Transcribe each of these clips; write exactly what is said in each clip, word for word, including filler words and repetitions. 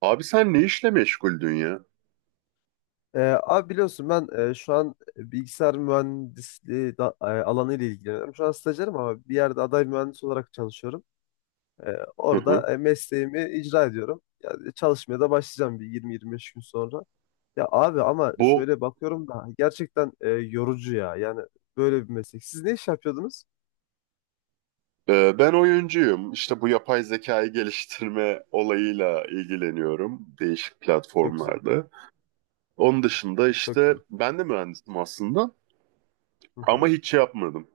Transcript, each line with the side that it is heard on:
right: Abi sen ne işle meşguldün ya?
left: Ee, abi biliyorsun ben, e, şu an, e, bilgisayar mühendisliği da, e, alanı ile ilgileniyorum. Şu an stajyerim ama bir yerde aday mühendis olarak çalışıyorum. Ee,
right: Hı hı.
left: orada e, mesleğimi icra ediyorum. Yani çalışmaya da başlayacağım bir yirmi yirmi beş gün sonra. Ya abi ama
right: Bu
left: şöyle bakıyorum da gerçekten e, yorucu ya. Yani böyle bir meslek. Siz ne iş yapıyordunuz?
right: e, Ben oyuncuyum. İşte bu yapay zekayı geliştirme olayıyla ilgileniyorum değişik
left: Çok güzel.
right: platformlarda. Onun dışında
left: Çok
right: işte
left: güzel.
right: ben de mühendisim aslında
left: Hı
right: ama
left: hı.
right: hiç şey yapmadım.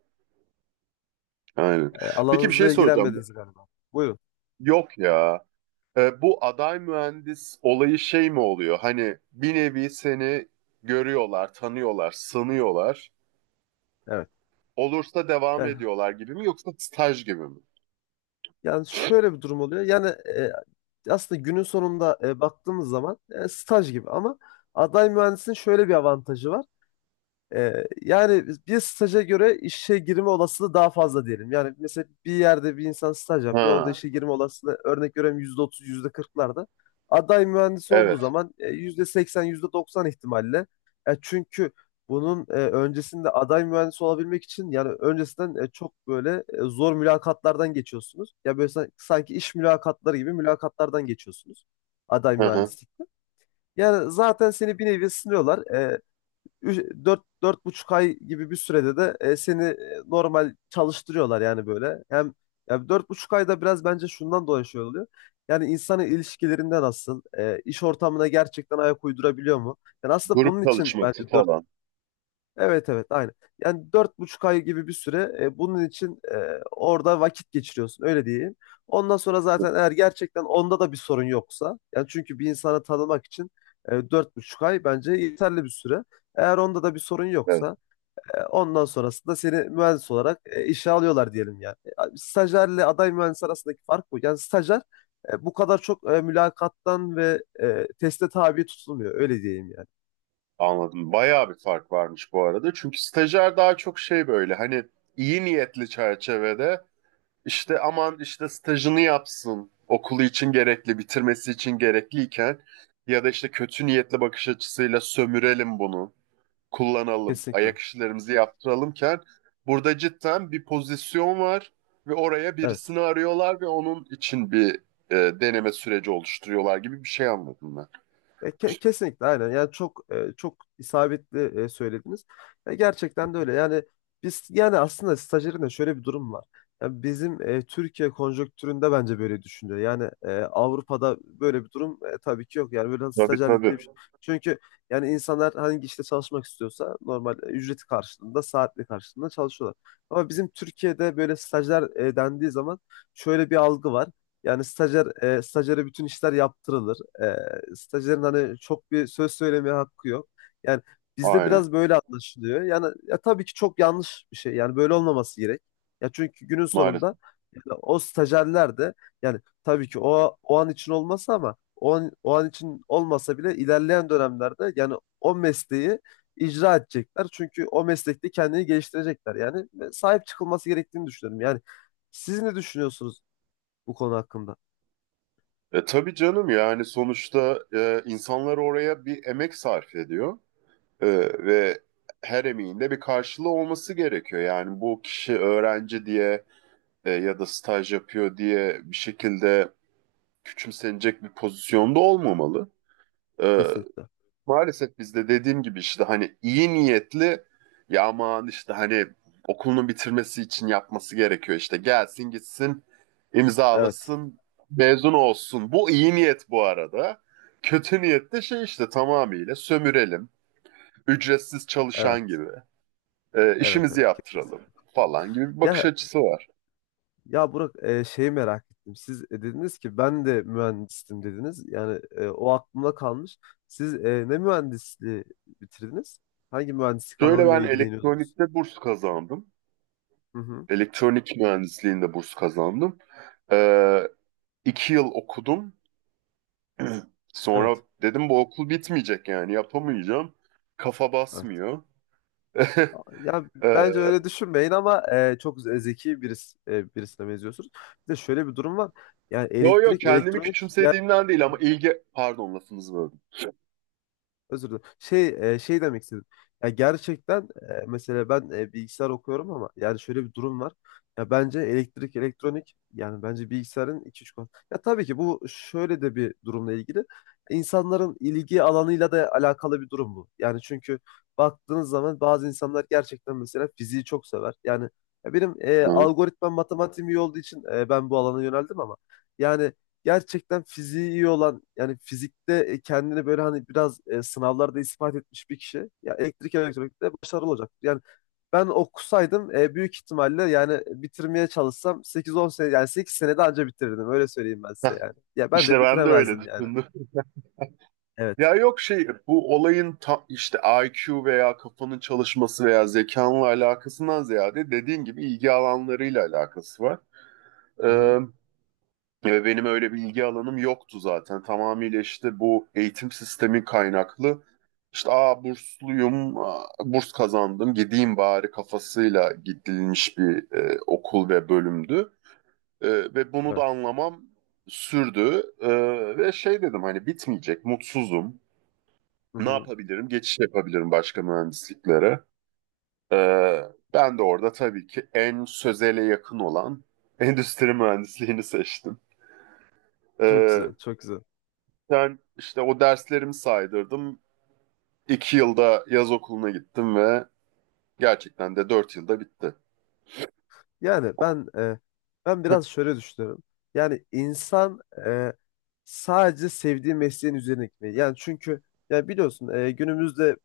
right: Aynen.
left: E,
right: Peki bir şey
left: alanınızla
right: soracağım.
left: ilgilenmediniz galiba. Buyurun.
right: Yok ya. E, bu aday mühendis olayı şey mi oluyor? Hani bir nevi seni görüyorlar, tanıyorlar, sanıyorlar.
left: Evet.
right: Olursa devam
left: Yani
right: ediyorlar gibi mi yoksa staj gibi mi?
left: Yani şöyle bir durum oluyor. Yani, e, aslında günün sonunda, e, baktığımız zaman, e, staj gibi ama aday mühendisin şöyle bir avantajı var. Ee, yani bir staja göre işe girme olasılığı daha fazla diyelim. Yani mesela bir yerde bir insan staj yapıyor. Orada
right: Ha,
left: işe girme olasılığı, örnek veriyorum, yüzde otuz, yüzde kırklarda. Aday mühendis olduğu
right: evet.
left: zaman e, yüzde seksen, yüzde doksan ihtimalle. E, çünkü bunun e, öncesinde aday mühendis olabilmek için, yani öncesinden, e, çok böyle e, zor mülakatlardan geçiyorsunuz. Ya böyle san- sanki iş mülakatları gibi mülakatlardan geçiyorsunuz aday
right: Hı hı.
left: mühendislikte. Yani zaten seni bir nevi sınıyorlar. E, Ü- Dört, dört buçuk ay gibi bir sürede de e, seni e, normal çalıştırıyorlar yani böyle. Hem ya dört buçuk ayda biraz bence şundan dolayı şey oluyor. Yani insanın ilişkilerinde nasıl, e, iş ortamına gerçekten ayak uydurabiliyor mu? Yani aslında
right: Grup
left: bunun için
right: çalışması
left: bence.
right: falan.
left: Evet, evet, aynen. Yani dört buçuk ay gibi bir süre e, bunun için e, orada vakit geçiriyorsun, öyle diyeyim. Ondan sonra zaten, eğer gerçekten onda da bir sorun yoksa, yani çünkü bir insanı tanımak için e, dört buçuk ay bence yeterli bir süre. Eğer onda da bir sorun
right: Evet,
left: yoksa, e, ondan sonrasında seni mühendis olarak e, işe alıyorlar diyelim yani. E, Stajyerle aday mühendis arasındaki fark bu. Yani stajyer e, bu kadar çok e, mülakattan ve e, teste tabi tutulmuyor, öyle diyeyim yani.
right: anladım. Bayağı bir fark varmış bu arada. Çünkü stajyer daha çok şey böyle hani iyi niyetli çerçevede işte aman işte stajını yapsın. Okulu için gerekli, bitirmesi için gerekliyken ya da işte kötü niyetli bakış açısıyla sömürelim bunu, kullanalım,
left: Kesinlikle.
right: ayak işlerimizi yaptıralımken burada cidden bir pozisyon var ve oraya
left: Evet.
right: birisini arıyorlar ve onun için bir e, deneme süreci oluşturuyorlar gibi bir şey anladım ben.
left: E, ke- kesinlikle aynen. Yani çok, e, çok isabetli e, söylediniz. E, gerçekten de öyle. Yani biz, yani aslında stajyerin de şöyle bir durum var. Yani bizim, e, Türkiye konjonktüründe bence böyle düşünüyor. Yani e, Avrupa'da böyle bir durum e, tabii ki yok. Yani böyle
right: Tabii
left: stajyerlik
right: tabii.
left: diye bir şey. Çünkü yani insanlar hangi işte çalışmak istiyorsa normal e, ücreti karşılığında, saatli karşılığında çalışıyorlar. Ama bizim Türkiye'de böyle stajyer e, dendiği zaman şöyle bir algı var. Yani stajyer, e, stajyere bütün işler yaptırılır. E, stajyerin hani çok bir söz söylemeye hakkı yok. Yani bizde
right: Aynen.
left: biraz böyle anlaşılıyor. Yani ya tabii ki çok yanlış bir şey. Yani böyle olmaması gerek. Ya çünkü günün
right: Maalesef.
left: sonunda yani o stajyerler de, yani tabii ki o o an için olmasa, ama o an, o an için olmasa bile ilerleyen dönemlerde yani o mesleği icra edecekler. Çünkü o meslekte kendini geliştirecekler. Yani e, sahip çıkılması gerektiğini düşünüyorum. Yani siz ne düşünüyorsunuz bu konu hakkında?
right: E, tabii canım yani sonuçta e, insanlar oraya bir emek sarf ediyor. E, ve her emeğin de bir karşılığı olması gerekiyor. Yani bu kişi öğrenci diye e, ya da staj yapıyor diye bir şekilde küçümsenecek bir pozisyonda olmamalı. E,
left: Kesinlikle.
right: Maalesef bizde dediğim gibi işte hani iyi niyetli ya aman işte hani okulunu bitirmesi için yapması gerekiyor işte gelsin gitsin
left: Evet,
right: imzalasın mezun olsun. Bu iyi niyet bu arada. Kötü niyet de şey işte tamamıyla sömürelim, ücretsiz çalışan
left: evet,
right: gibi e,
left: evet,
right: işimizi
left: evet.
right: yaptıralım
left: Kesinlikle. Katılıyorum.
right: falan gibi bir bakış
left: Ya,
right: açısı var.
left: ya Burak, e, şeyi merak ettim. Siz e, dediniz ki ben de mühendistim dediniz. Yani e, o aklımda kalmış. Siz e, ne mühendisliği bitirdiniz? Hangi mühendislik
right: Şöyle
left: alanıyla
right: ben
left: ilgileniyordunuz?
right: elektronikte burs kazandım.
left: Hı hı.
right: Elektronik mühendisliğinde burs kazandım. E, iki yıl okudum. Sonra
left: Evet,
right: dedim bu okul bitmeyecek yani yapamayacağım. Kafa
left: evet.
right: basmıyor.
left: A- Ya
right: Ee,
left: bence öyle düşünmeyin ama e, çok ze- zeki birisi, e, birisine benziyorsunuz. Bir de şöyle bir durum var. Yani
right: Yo yo
left: elektrik,
right: kendimi
left: elektronik yani.
right: küçümsediğimden değil ama ilgi... Pardon lafınızı böldüm.
left: Özür dilerim. Şey e, şey demek istedim. Ya gerçekten, e, mesela ben, e, bilgisayar okuyorum ama yani şöyle bir durum var. Ya bence elektrik, elektronik, yani bence bilgisayarın iki üç konu. Ya tabii ki bu şöyle de bir durumla ilgili. İnsanların ilgi alanıyla da alakalı bir durum bu. Yani çünkü baktığınız zaman bazı insanlar gerçekten mesela fiziği çok sever. Yani ya benim, e,
right: Hı.
left: algoritma matematiğim iyi olduğu için e, ben bu alana yöneldim ama yani gerçekten fiziği iyi olan, yani fizikte e, kendini böyle hani biraz e, sınavlarda ispat etmiş bir kişi ya elektrik elektronikte başarılı olacak. Yani ben okusaydım e, büyük ihtimalle, yani bitirmeye çalışsam sekiz on sene, yani sekiz senede anca bitirirdim, öyle söyleyeyim ben
right: Heh,
left: size yani. Ya ben
right: İşte
left: de
right: ben de öyle
left: bitiremezdim yani.
right: düşündüm.
left: Evet.
right: Ya yok şey bu olayın ta, işte I Q veya kafanın çalışması veya zekanla alakasından ziyade dediğin gibi ilgi alanlarıyla alakası var.
left: Hı-hı.
right: Ee, Ve benim öyle bilgi alanım yoktu zaten. Tamamıyla işte bu eğitim sistemi kaynaklı. İşte aa bursluyum, aa, burs kazandım, gideyim bari kafasıyla gidilmiş bir e, okul ve bölümdü. E, ve bunu da
left: Evet.
right: anlamam sürdü. E, ve şey dedim hani bitmeyecek, mutsuzum. Ne
left: Hı-hı.
right: yapabilirim? Geçiş yapabilirim başka mühendisliklere. E, Ben de orada tabii ki en sözele yakın olan endüstri mühendisliğini seçtim.
left: Çok
right: Ee,
left: güzel, çok güzel.
right: Ben işte o derslerimi saydırdım. İki yılda yaz okuluna gittim ve gerçekten de dört yılda bitti.
left: Yani ben e, ben biraz şöyle düşünüyorum. Yani insan e, sadece sevdiği mesleğin üzerine gitmeli. Yani çünkü ya biliyorsun, e, günümüzde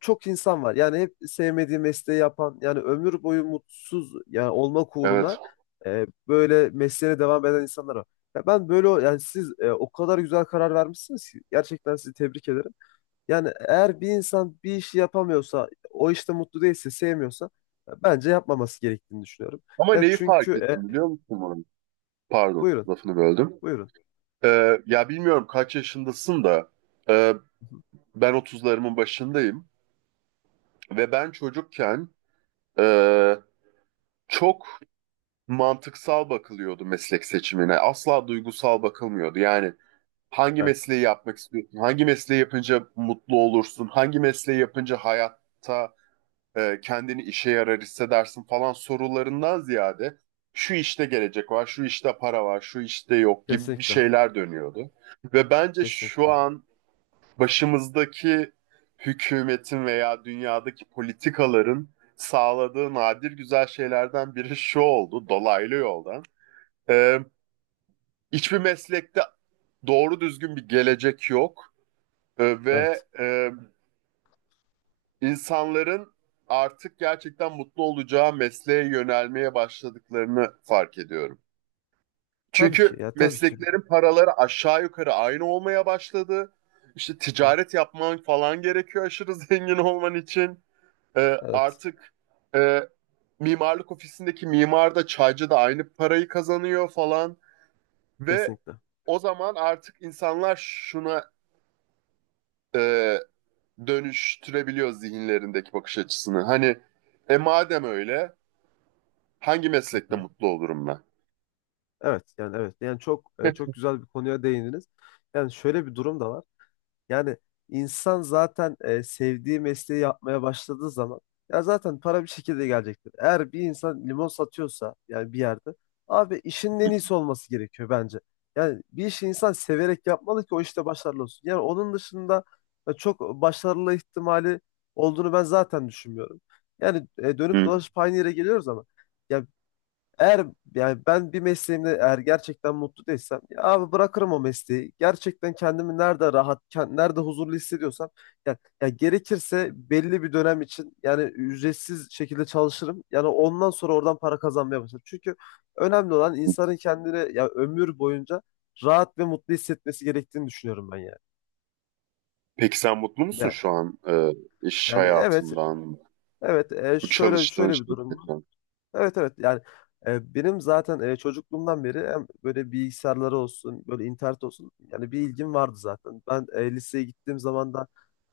left: çok insan var. Yani hep sevmediği mesleği yapan, yani ömür boyu mutsuz yani olmak
right: Evet.
left: uğruna e, böyle mesleğine devam eden insanlar var. Ya ben böyle o- yani siz, e, o kadar güzel karar vermişsiniz ki gerçekten sizi tebrik ederim. Yani eğer bir insan bir işi yapamıyorsa, o işte mutlu değilse, sevmiyorsa, ya bence yapmaması gerektiğini düşünüyorum.
right: Ama
left: Ya
right: neyi
left: çünkü,
right: fark ettim
left: e,
right: biliyor musun bunu? Pardon,
left: buyurun,
right: lafını böldüm.
left: buyurun.
right: Ee, ya bilmiyorum kaç yaşındasın da e,
left: Hı hı.
right: ben otuzlarımın başındayım ve ben çocukken e, çok mantıksal bakılıyordu meslek seçimine. Asla duygusal bakılmıyordu. Yani hangi
left: Evet,
right: mesleği yapmak istiyorsun? Hangi mesleği yapınca mutlu olursun? Hangi mesleği yapınca hayatta e, kendini işe yarar hissedersin falan sorularından ziyade şu işte gelecek var, şu işte para var, şu işte yok gibi bir
left: kesinlikle,
right: şeyler dönüyordu. Ve bence şu
left: kesinlikle.
right: an başımızdaki hükümetin veya dünyadaki politikaların sağladığı nadir güzel şeylerden biri şu oldu dolaylı yoldan. E, Hiçbir meslekte doğru düzgün bir gelecek yok. E, Ve
left: Evet,
right: e, insanların artık gerçekten mutlu olacağı mesleğe yönelmeye başladıklarını fark ediyorum.
left: tabii ki,
right: Çünkü
left: ya tabii ki.
right: mesleklerin paraları aşağı yukarı aynı olmaya başladı. İşte
left: Hı.
right: ticaret yapman falan gerekiyor aşırı zengin olman için. Ee,
left: Evet,
right: artık e, mimarlık ofisindeki mimar da çaycı da aynı parayı kazanıyor falan. Ve
left: kesinlikle.
right: o zaman artık insanlar şuna e, dönüştürebiliyor zihinlerindeki bakış açısını. Hani e madem öyle hangi
left: Hı
right: meslekte
left: hı.
right: mutlu olurum ben?
left: Evet yani, evet yani çok, e, çok güzel bir konuya değindiniz. Yani şöyle bir durum da var. Yani insan zaten, e, sevdiği mesleği yapmaya başladığı zaman ya zaten para bir şekilde gelecektir. Eğer bir insan limon satıyorsa, yani bir yerde, abi işin en iyisi olması gerekiyor bence. Yani bir işi insan severek yapmalı ki o işte başarılı olsun. Yani onun dışında e, çok başarılı ihtimali olduğunu ben zaten düşünmüyorum. Yani e, dönüp
right: Hı.
left: dolaşıp aynı yere geliyoruz ama ya eğer, yani ben bir mesleğimde eğer gerçekten mutlu değilsem, ya abi bırakırım o mesleği. Gerçekten kendimi nerede rahat, kend- nerede huzurlu hissediyorsam, ya, ya gerekirse belli bir dönem için yani ücretsiz şekilde çalışırım. Yani ondan sonra oradan para kazanmaya başlarım. Çünkü önemli olan
right: hı.
left: insanın kendini ya ömür boyunca rahat ve mutlu hissetmesi gerektiğini düşünüyorum ben yani.
right: Peki sen mutlu musun
left: Yani,
right: şu an, e, iş
left: yani evet,
right: hayatından,
left: evet, e,
right: bu
left: şöyle
right: çalıştığın
left: şöyle bir durum.
right: şirketten?
left: Evet evet yani, e, benim zaten, e, çocukluğumdan beri hem böyle bilgisayarları olsun, böyle internet olsun, yani bir ilgim vardı zaten. Ben, e, liseye gittiğim zaman da,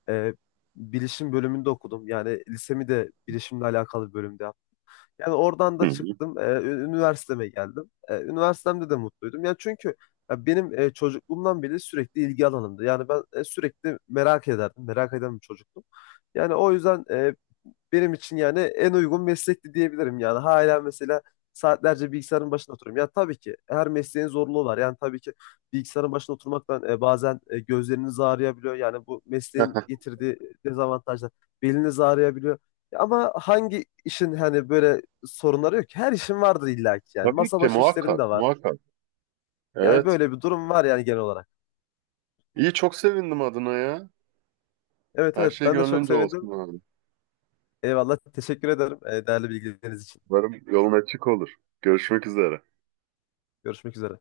left: e, bilişim bölümünde okudum. Yani lisemi de bilişimle alakalı bir bölümde yaptım. Yani oradan da
right: Hı.
left: çıktım, e, ü- üniversiteme geldim. E, üniversitemde de mutluydum. Yani çünkü ya benim, e, çocukluğumdan beri sürekli ilgi alanımdı. Yani ben, e, sürekli merak ederdim. Merak eden bir çocuktum. Yani o yüzden e, benim için yani en uygun meslekti diyebilirim yani. Hala mesela saatlerce bilgisayarın başında oturuyorum. Ya tabii ki her mesleğin zorluğu var. Yani tabii ki bilgisayarın başında oturmaktan e, bazen e, gözleriniz ağrıyabiliyor. Yani bu
right: hı.
left: mesleğin getirdiği dezavantajlar. Beliniz ağrıyabiliyor. Ya ama hangi işin hani böyle sorunları yok ki? Her işin vardır illa ki yani.
right: Tabii
left: Masa
right: ki
left: başı işlerin
right: muhakkak,
left: de var.
right: muhakkak.
left: Yani
right: Evet.
left: böyle bir durum var yani genel olarak.
right: İyi, çok sevindim adına ya.
left: Evet
right: Her
left: evet,
right: şey
left: ben de çok
right: gönlünce
left: sevindim.
right: olsun abi.
left: Eyvallah, teşekkür ederim e, değerli bilgileriniz için.
right: Umarım yolun açık olur. Görüşmek üzere.
left: Görüşmek üzere.